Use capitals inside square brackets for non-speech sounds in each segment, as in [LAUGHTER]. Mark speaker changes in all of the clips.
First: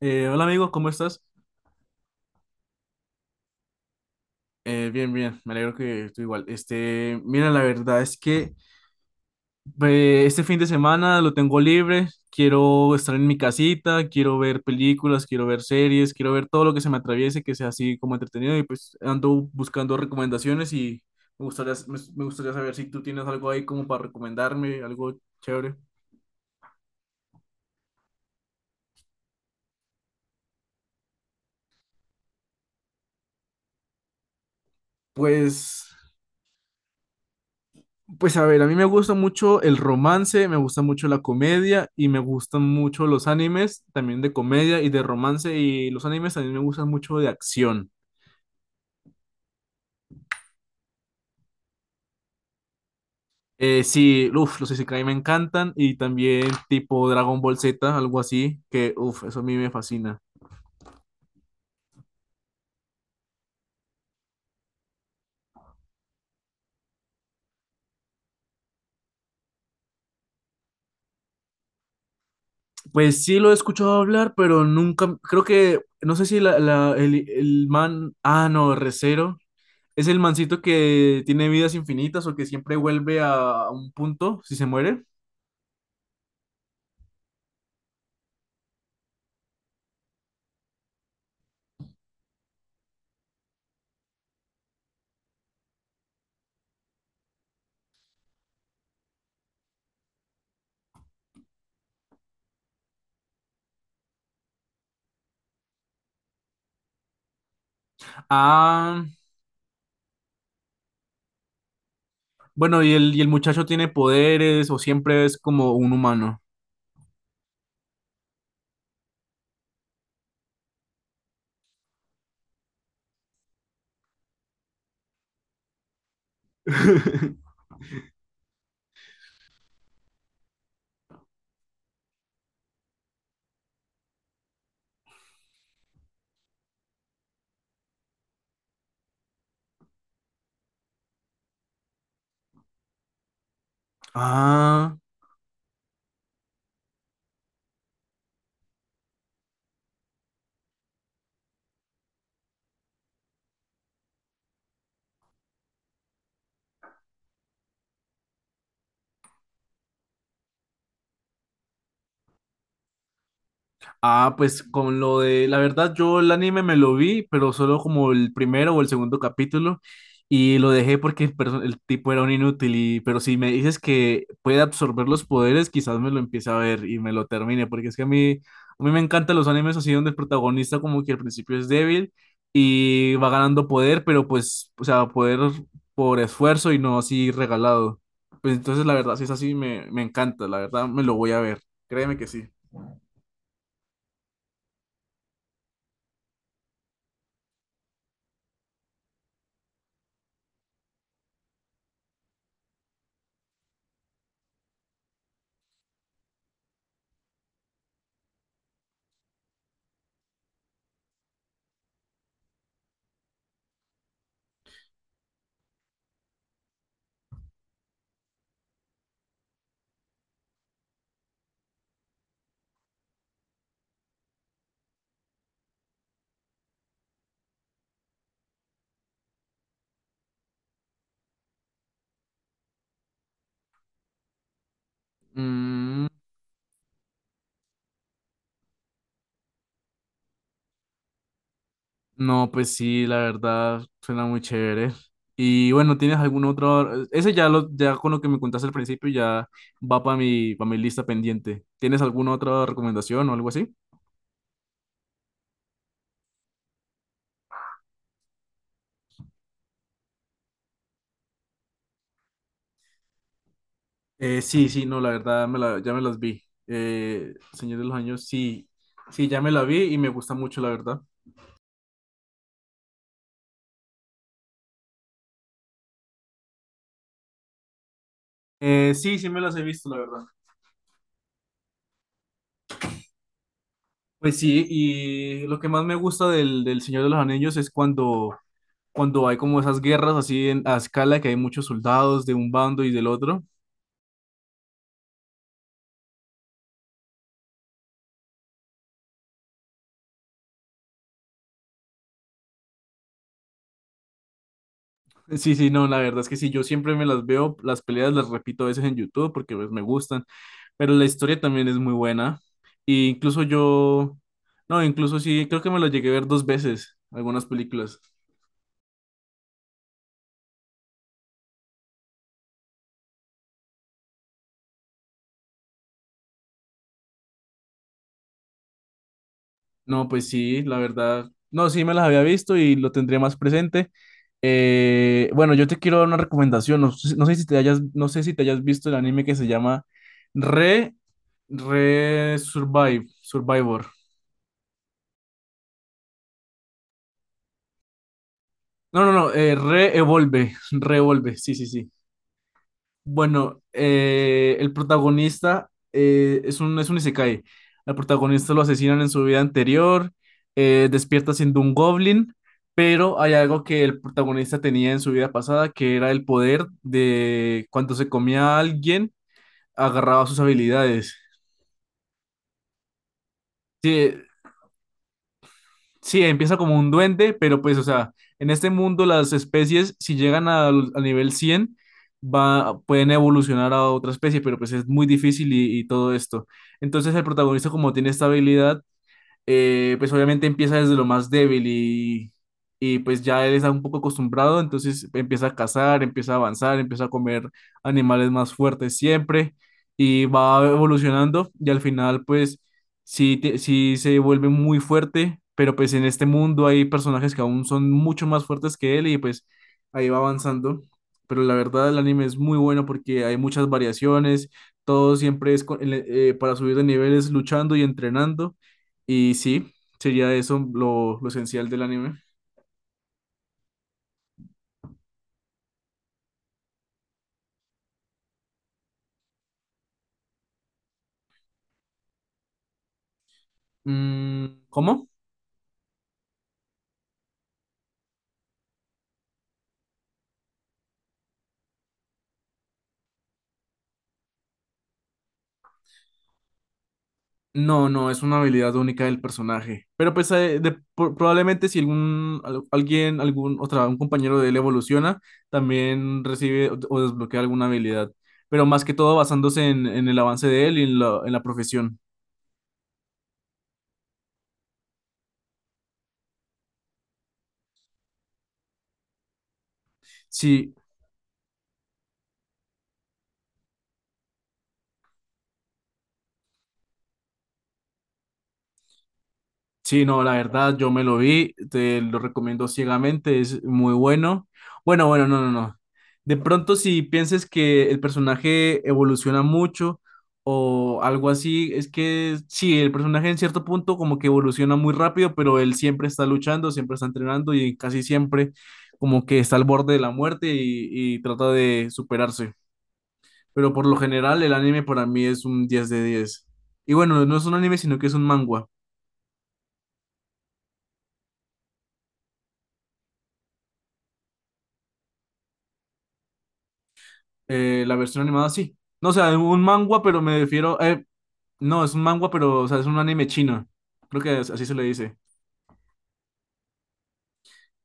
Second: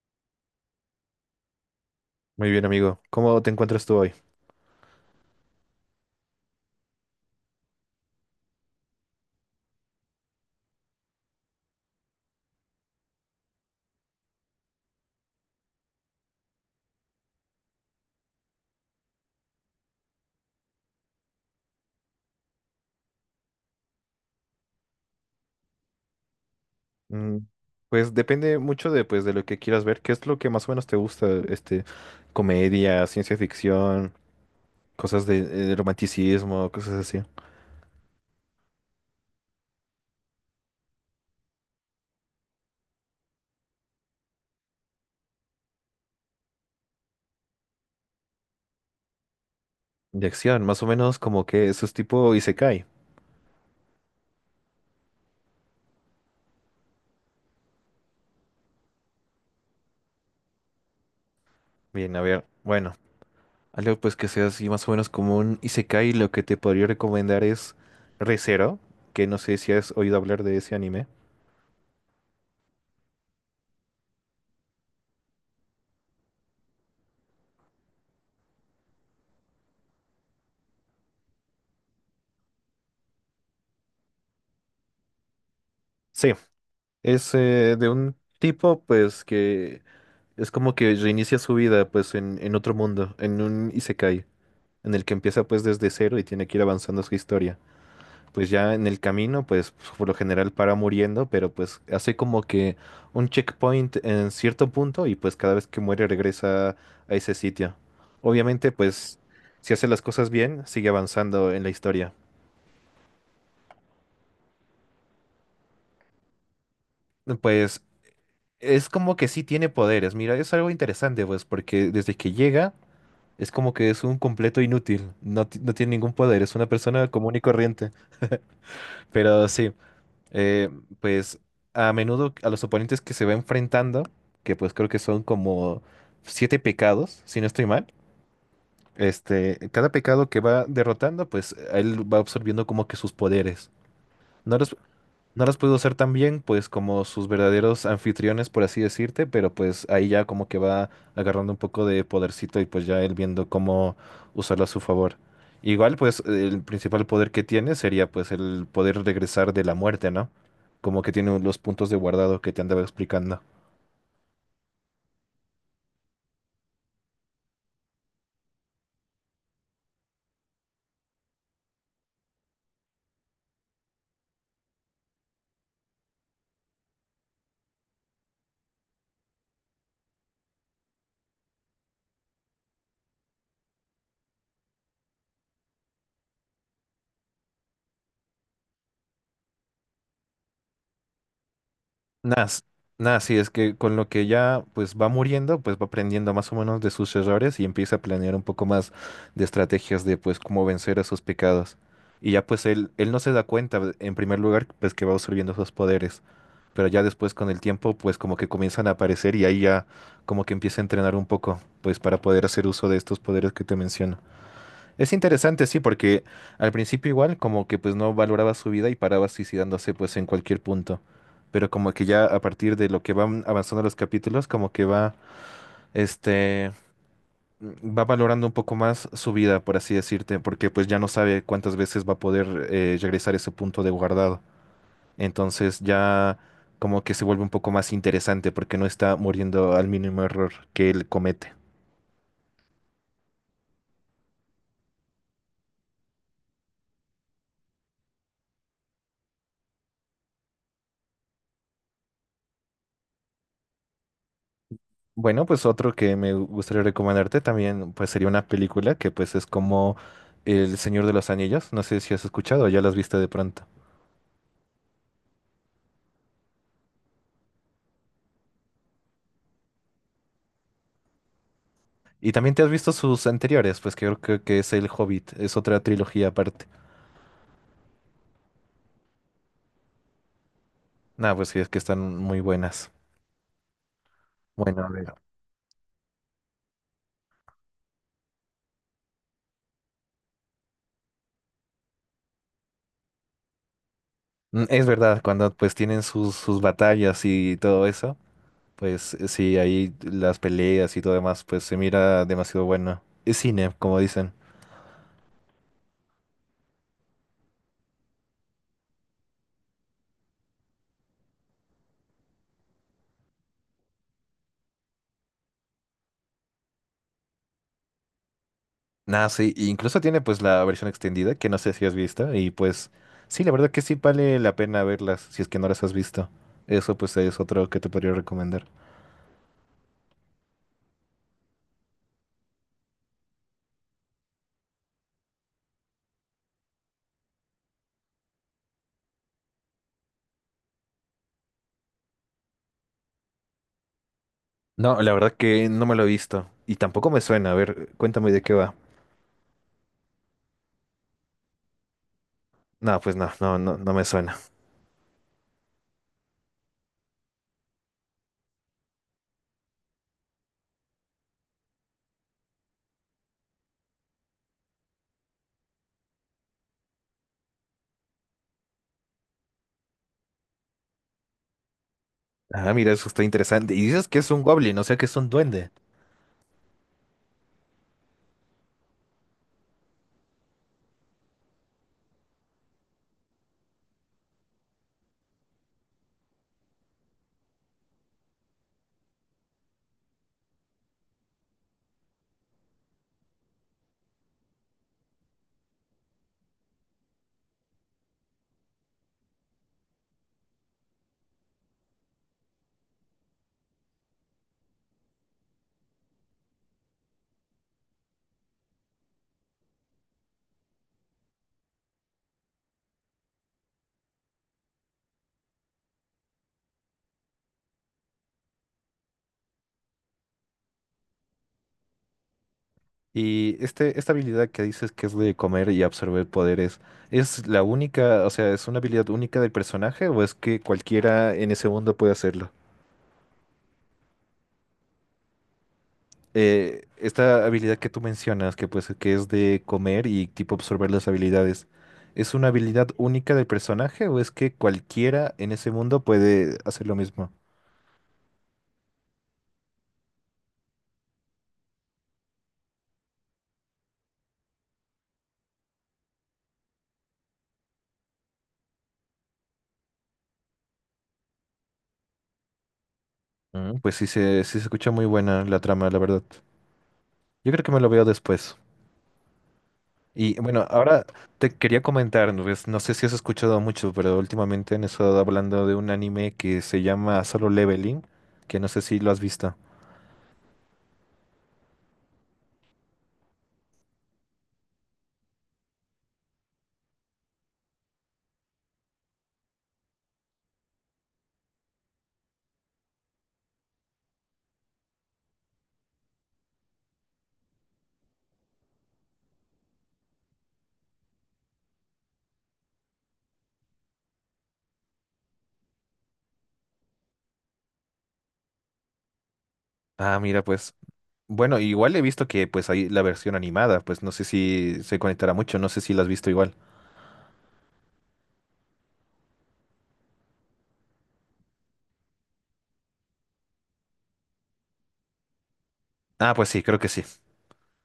Speaker 1: Hola, amigo, ¿cómo estás?
Speaker 2: Muy bien, amigo. ¿Cómo te encuentras tú hoy?
Speaker 1: Bien, bien, me alegro que tú igual. Mira, la verdad es que este fin de semana lo tengo libre, quiero estar en mi casita, quiero ver películas, quiero ver series, quiero ver todo lo que se me atraviese, que sea así como entretenido, y pues ando buscando recomendaciones. Y me gustaría saber si tú tienes algo ahí como para recomendarme, algo chévere.
Speaker 2: Mm. Pues depende mucho de, pues, de lo que quieras ver. ¿Qué es lo que más o menos te gusta? Comedia, ciencia ficción, cosas de,
Speaker 1: Pues
Speaker 2: romanticismo, cosas así.
Speaker 1: Pues a ver, a mí me gusta mucho el romance, me gusta mucho la comedia y me gustan mucho los animes, también de comedia y de romance, y los animes también me gustan mucho de acción.
Speaker 2: De acción, más o menos como que eso es tipo Isekai.
Speaker 1: Sí, uff, los Isekai me encantan, y también tipo Dragon Ball Z, algo así, que uff, eso a mí me fascina.
Speaker 2: Bien, a ver, bueno, algo pues que sea así más o menos como un Isekai, lo que te podría recomendar es Re:Zero, que no sé si has oído hablar de ese anime.
Speaker 1: Pues sí lo he escuchado hablar, pero nunca, creo que, no sé si el man, ah, no, Recero. Es el mancito que tiene vidas infinitas, o que siempre vuelve a un punto si se muere.
Speaker 2: Sí, es de un tipo pues que es como que reinicia su vida pues en otro mundo, en un Isekai, en el que empieza pues desde cero y tiene que ir avanzando su historia. Pues ya en el camino, pues por lo general para muriendo, pero pues hace como que un checkpoint en cierto punto y pues cada vez que muere regresa a ese sitio. Obviamente,
Speaker 1: Ah.
Speaker 2: pues si hace las cosas bien, sigue avanzando en la historia.
Speaker 1: Bueno, ¿y el muchacho tiene poderes o siempre es como un humano?
Speaker 2: Pues es como que sí tiene poderes. Mira, es algo interesante, pues porque desde que llega es como que es un completo inútil. No, no tiene ningún poder, es una persona común y
Speaker 1: [LAUGHS]
Speaker 2: corriente. Pero sí. eh, pues a menudo a los oponentes que se va enfrentando, que pues creo que son como siete pecados, si no estoy mal, este, cada pecado que va derrotando, pues él va absorbiendo como que sus poderes. No los
Speaker 1: Ah.
Speaker 2: no las pudo hacer tan bien, pues como sus verdaderos anfitriones, por así decirte, pero pues ahí ya como que va agarrando un poco de podercito y pues ya él viendo cómo usarlo a su favor. Igual, pues el principal poder que tiene sería pues el poder regresar de la muerte, ¿no? Como que tiene los puntos de guardado que te andaba explicando.
Speaker 1: Ah, pues con lo de, la verdad, yo el anime me lo vi, pero solo como el primero o el segundo capítulo, y lo dejé porque el tipo era un inútil, y, pero si me dices que puede absorber los poderes, quizás me lo empiece a ver y me lo termine, porque es que a mí me encantan los animes así donde el protagonista como que al principio es débil y va ganando poder, pero pues, o sea, poder por esfuerzo y no así regalado. Pues entonces, la verdad, si es así, me encanta, la verdad, me lo voy a ver, créeme que sí.
Speaker 2: Nada, s- nada, sí, es que con lo que ya pues va muriendo, pues va aprendiendo más o menos de sus errores y empieza a planear un poco más de estrategias de pues cómo vencer a sus pecados. Y ya pues él no se da cuenta, pues, en primer lugar, pues que va absorbiendo sus poderes, pero ya después con el tiempo pues como que comienzan a aparecer y ahí ya como que empieza a entrenar un poco, pues para poder hacer uso de estos poderes que te menciono. Es interesante, sí, porque al principio igual como que pues no valoraba su vida y paraba suicidándose pues en cualquier punto. Pero como que ya a partir de lo que van avanzando los capítulos, como que va, este, va valorando un poco más su vida, por así decirte, porque pues ya no sabe cuántas veces va a poder regresar a ese punto de guardado. Entonces
Speaker 1: Mm.
Speaker 2: ya como que se vuelve un poco más interesante porque no está muriendo al mínimo error que él comete.
Speaker 1: No, pues sí, la verdad suena muy chévere. Y bueno, ¿tienes algún otro? Ese ya ya con lo que me contaste al principio ya va para mi lista pendiente. ¿Tienes alguna otra recomendación o algo así?
Speaker 2: Bueno, pues otro que me gustaría recomendarte también, pues sería una película que pues es como El Señor de los Anillos. No sé si has escuchado o ya las viste de pronto.
Speaker 1: Sí, sí, no, la verdad ya me las vi. Señor de los Años, sí, sí, ya me la vi y me gusta mucho, la verdad.
Speaker 2: Y también te has visto sus anteriores, pues que creo que es El Hobbit, es otra trilogía aparte.
Speaker 1: Sí, sí me las he visto, la verdad.
Speaker 2: Nah, pues sí, es que están muy buenas.
Speaker 1: Pues sí,
Speaker 2: Bueno, a ver.
Speaker 1: y lo que más me gusta del Señor de los Anillos es cuando, hay como esas guerras así a escala, que hay muchos soldados de un bando y del otro.
Speaker 2: Mm, es verdad, cuando pues tienen sus, sus batallas y todo eso, pues sí, ahí las peleas y todo demás, pues se mira demasiado bueno. Es cine, como dicen.
Speaker 1: Sí, sí, no, la verdad es que sí, yo siempre me las veo, las peleas las repito a veces en YouTube porque pues, me gustan, pero la historia también es muy buena. Y incluso yo, no, incluso sí, creo que me las llegué a ver dos veces, algunas películas.
Speaker 2: Nada, sí, e incluso tiene pues la versión extendida que no sé si has visto y pues sí, la verdad que sí vale la pena verlas si es que no las has visto. Eso pues es otro que te podría recomendar.
Speaker 1: No, pues sí, la verdad, no, sí me las había visto y lo tendría más presente. Bueno, yo te quiero dar una recomendación, no, sé- no sé si te hayas, no sé si te hayas visto el anime que se llama Re, Re Survive, Survivor.
Speaker 2: No, la verdad que no me lo he visto y tampoco me suena. A ver, cuéntame de qué va.
Speaker 1: No, no, no, Re-Evolve, Re-Evolve, sí, sí, sí.
Speaker 2: No, pues no, no,
Speaker 1: Bueno,
Speaker 2: no, no me suena.
Speaker 1: el protagonista es un isekai. Al protagonista lo asesinan en su vida anterior, despierta siendo un goblin, pero hay algo que el protagonista tenía en su vida pasada, que era el poder de cuando se comía a alguien, agarraba sus habilidades.
Speaker 2: Ah, mira, eso está interesante. Y dices que
Speaker 1: Sí,
Speaker 2: es un goblin, o sea que es un duende.
Speaker 1: sí, empieza como un duende, pero pues, o sea, en este mundo las especies, si llegan al nivel 100, va, pueden evolucionar a otra especie, pero pues es muy difícil y todo esto. Entonces el protagonista, como tiene esta habilidad, pues obviamente empieza desde lo más débil, y pues ya él está un poco acostumbrado, entonces empieza a cazar, empieza a avanzar, empieza a comer animales más fuertes siempre, y va evolucionando, y al final pues sí se vuelve muy fuerte, pero pues en este mundo hay personajes que aún son mucho más fuertes que él, y pues ahí va avanzando. Pero la verdad, el anime es muy bueno porque hay muchas variaciones, todo siempre es para subir de niveles luchando y entrenando. Y sí, sería eso lo esencial del anime.
Speaker 2: Y este, esta habilidad que dices que es de comer y absorber poderes, ¿es la única, o sea, es una habilidad única del personaje o es que cualquiera en ese mundo puede hacerlo?
Speaker 1: Mm, ¿cómo?
Speaker 2: Esta habilidad que tú mencionas, que pues que es de comer y tipo absorber las habilidades, ¿es una habilidad única del personaje o es que cualquiera en ese mundo puede hacer lo mismo?
Speaker 1: No, no, es una habilidad única del personaje. Pero pues probablemente si algún, al- alguien, algún otra, un compañero de él evoluciona, también recibe o desbloquea alguna habilidad. Pero más que todo basándose en el avance de él, y en la profesión.
Speaker 2: Mm, pues sí se escucha muy buena la trama, la verdad. Yo creo que me lo veo después. Y bueno,
Speaker 1: Sí,
Speaker 2: ahora te quería comentar, pues, no sé si has escuchado mucho, pero últimamente han estado hablando de un anime que se llama Solo Leveling, que no sé si lo has visto.
Speaker 1: sí, no, la verdad, yo me lo vi, te lo recomiendo ciegamente, es muy bueno. Bueno, bueno, no, no, no. De pronto, si piensas que el personaje evoluciona mucho o algo así, es que sí, el personaje en cierto punto como que evoluciona muy rápido, pero él siempre está luchando, siempre está entrenando y casi siempre como que está al borde de la muerte, y trata de superarse. Pero por lo general, el anime para mí es un 10 de 10. Y bueno, no es un anime, sino que es un manga.
Speaker 2: Ah, mira, pues bueno, igual he visto que pues hay la versión animada, pues no sé si se conectará mucho, no sé si la has visto igual.
Speaker 1: La versión animada sí. No, o sea, un manga, pero me refiero, no, es un manga, pero o sea, es un anime chino. Creo que así se le dice.
Speaker 2: Ah, pues sí, creo que sí.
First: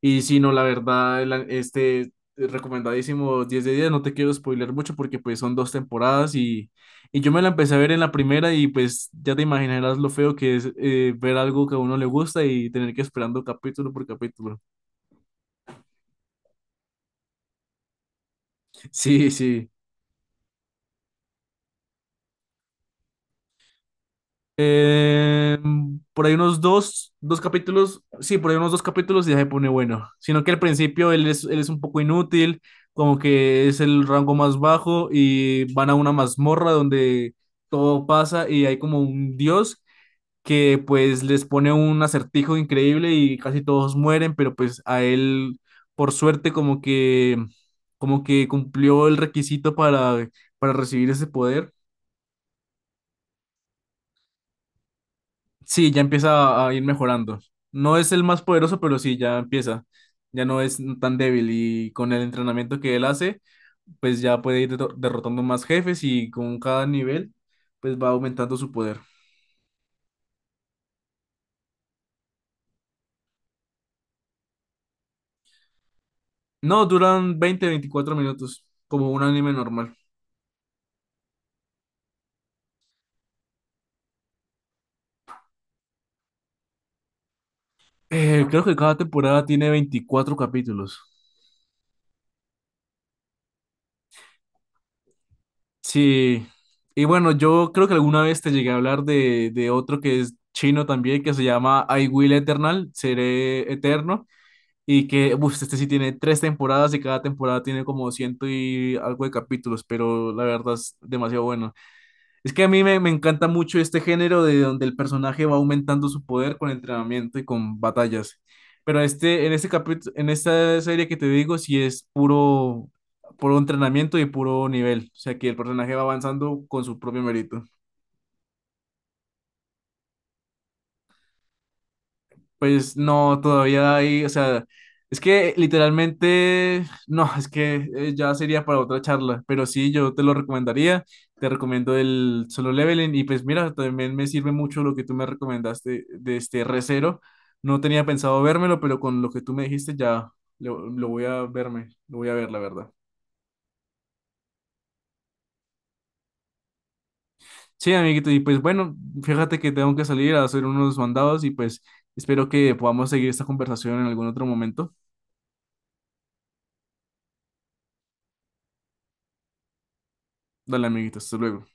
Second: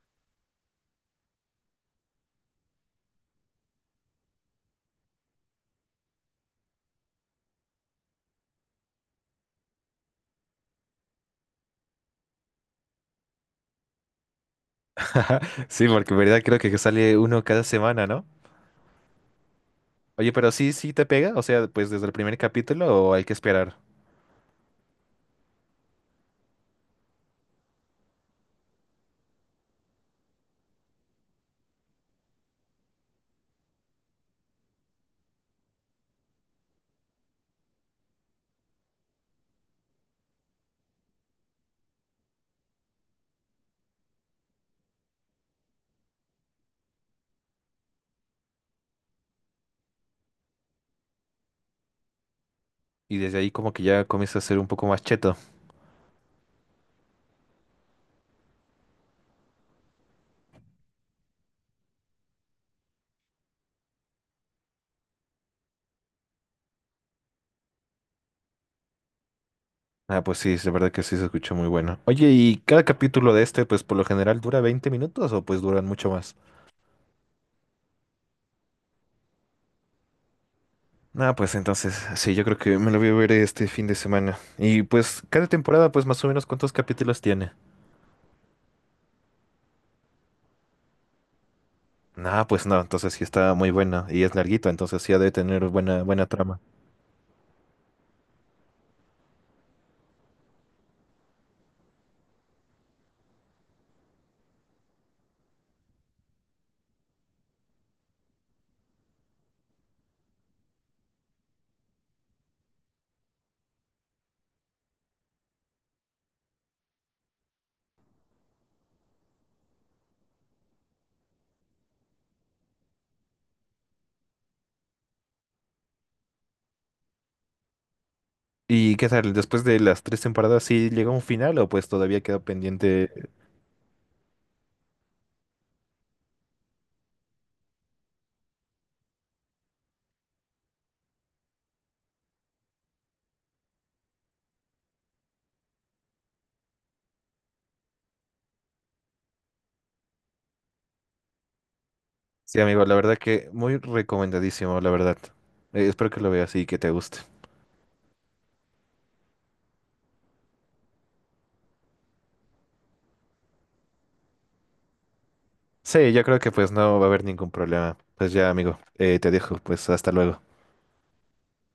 Speaker 1: Y sí, no, la verdad, el a- este recomendadísimo, 10 de 10. No te quiero spoiler mucho porque pues son dos temporadas, y yo me la empecé a ver en la primera, y pues ya te imaginarás lo feo que es ver algo que a uno le gusta y tener que esperando capítulo por capítulo.
Speaker 2: [LAUGHS] Sí, porque en verdad creo que sale uno cada semana, ¿no?
Speaker 1: [LAUGHS] Sí, sí.
Speaker 2: Oye, pero sí, sí te pega, o sea, pues desde el primer capítulo o hay que esperar.
Speaker 1: Eh, por ahí unos dos capítulos, sí, por ahí unos dos capítulos y ya se pone bueno. Sino que al principio él es un poco inútil, como que es el rango más bajo, y van a una mazmorra donde todo pasa y hay como un dios que pues les pone un acertijo increíble y casi todos mueren, pero pues a él por suerte como que cumplió el requisito para recibir ese poder.
Speaker 2: Y desde ahí como que ya comienza a ser un poco más cheto.
Speaker 1: Sí, ya empieza a ir mejorando. No es el más poderoso, pero sí, ya empieza. Ya no es tan débil, y con el entrenamiento que él hace, pues ya puede ir derrotando más jefes, y con cada nivel, pues va aumentando su poder.
Speaker 2: Ah, pues sí, es verdad que sí se escuchó muy bueno. Oye, ¿y cada capítulo de este pues por lo general dura 20 minutos o pues duran mucho más?
Speaker 1: No, duran 20 24 minutos, como un anime normal.
Speaker 2: Ah, pues entonces, sí, yo creo que me lo voy a ver este fin de semana. Y pues cada temporada pues más o menos ¿cuántos capítulos tiene?
Speaker 1: Creo que cada temporada tiene 24 capítulos.
Speaker 2: Ah, pues no, entonces sí está muy buena y es larguito, entonces sí ha de tener buena, buena
Speaker 1: Sí.
Speaker 2: trama.
Speaker 1: Y bueno, yo creo que alguna vez te llegué a hablar de otro que es chino también, que se llama I Will Eternal, Seré Eterno. Y que, uff, este sí tiene tres temporadas y cada temporada tiene como ciento y algo de capítulos, pero la verdad es demasiado bueno. Es que a mí me encanta mucho este género de donde el personaje va aumentando su poder con entrenamiento y con batallas. Pero en este capítulo, en esta serie que te digo, sí es puro, puro entrenamiento y puro nivel. O sea que el personaje va avanzando con su propio mérito.
Speaker 2: ¿Y qué tal? Después de las tres temporadas, ¿sí llegó a un final o pues todavía queda
Speaker 1: Pues
Speaker 2: pendiente?
Speaker 1: no, todavía hay, o sea, es que literalmente, no, es que ya sería para otra charla, pero sí, yo te lo recomendaría, te recomiendo el Solo Leveling, y pues mira, también me sirve mucho lo que tú me recomendaste de este recero. No tenía pensado vérmelo, pero con lo que tú me dijiste ya lo voy a verme, lo voy a ver, la
Speaker 2: Sí, amigo,
Speaker 1: verdad.
Speaker 2: la verdad que muy recomendadísimo, la verdad. Espero que lo veas y que te guste.
Speaker 1: Sí, amiguito, y pues bueno, fíjate que tengo que salir a hacer unos mandados, y pues espero que podamos seguir esta conversación en algún otro momento.
Speaker 2: Sí, yo creo que pues no va a haber ningún problema. Pues ya, amigo, te dejo, pues hasta luego.
Speaker 1: Dale, amiguito, hasta luego.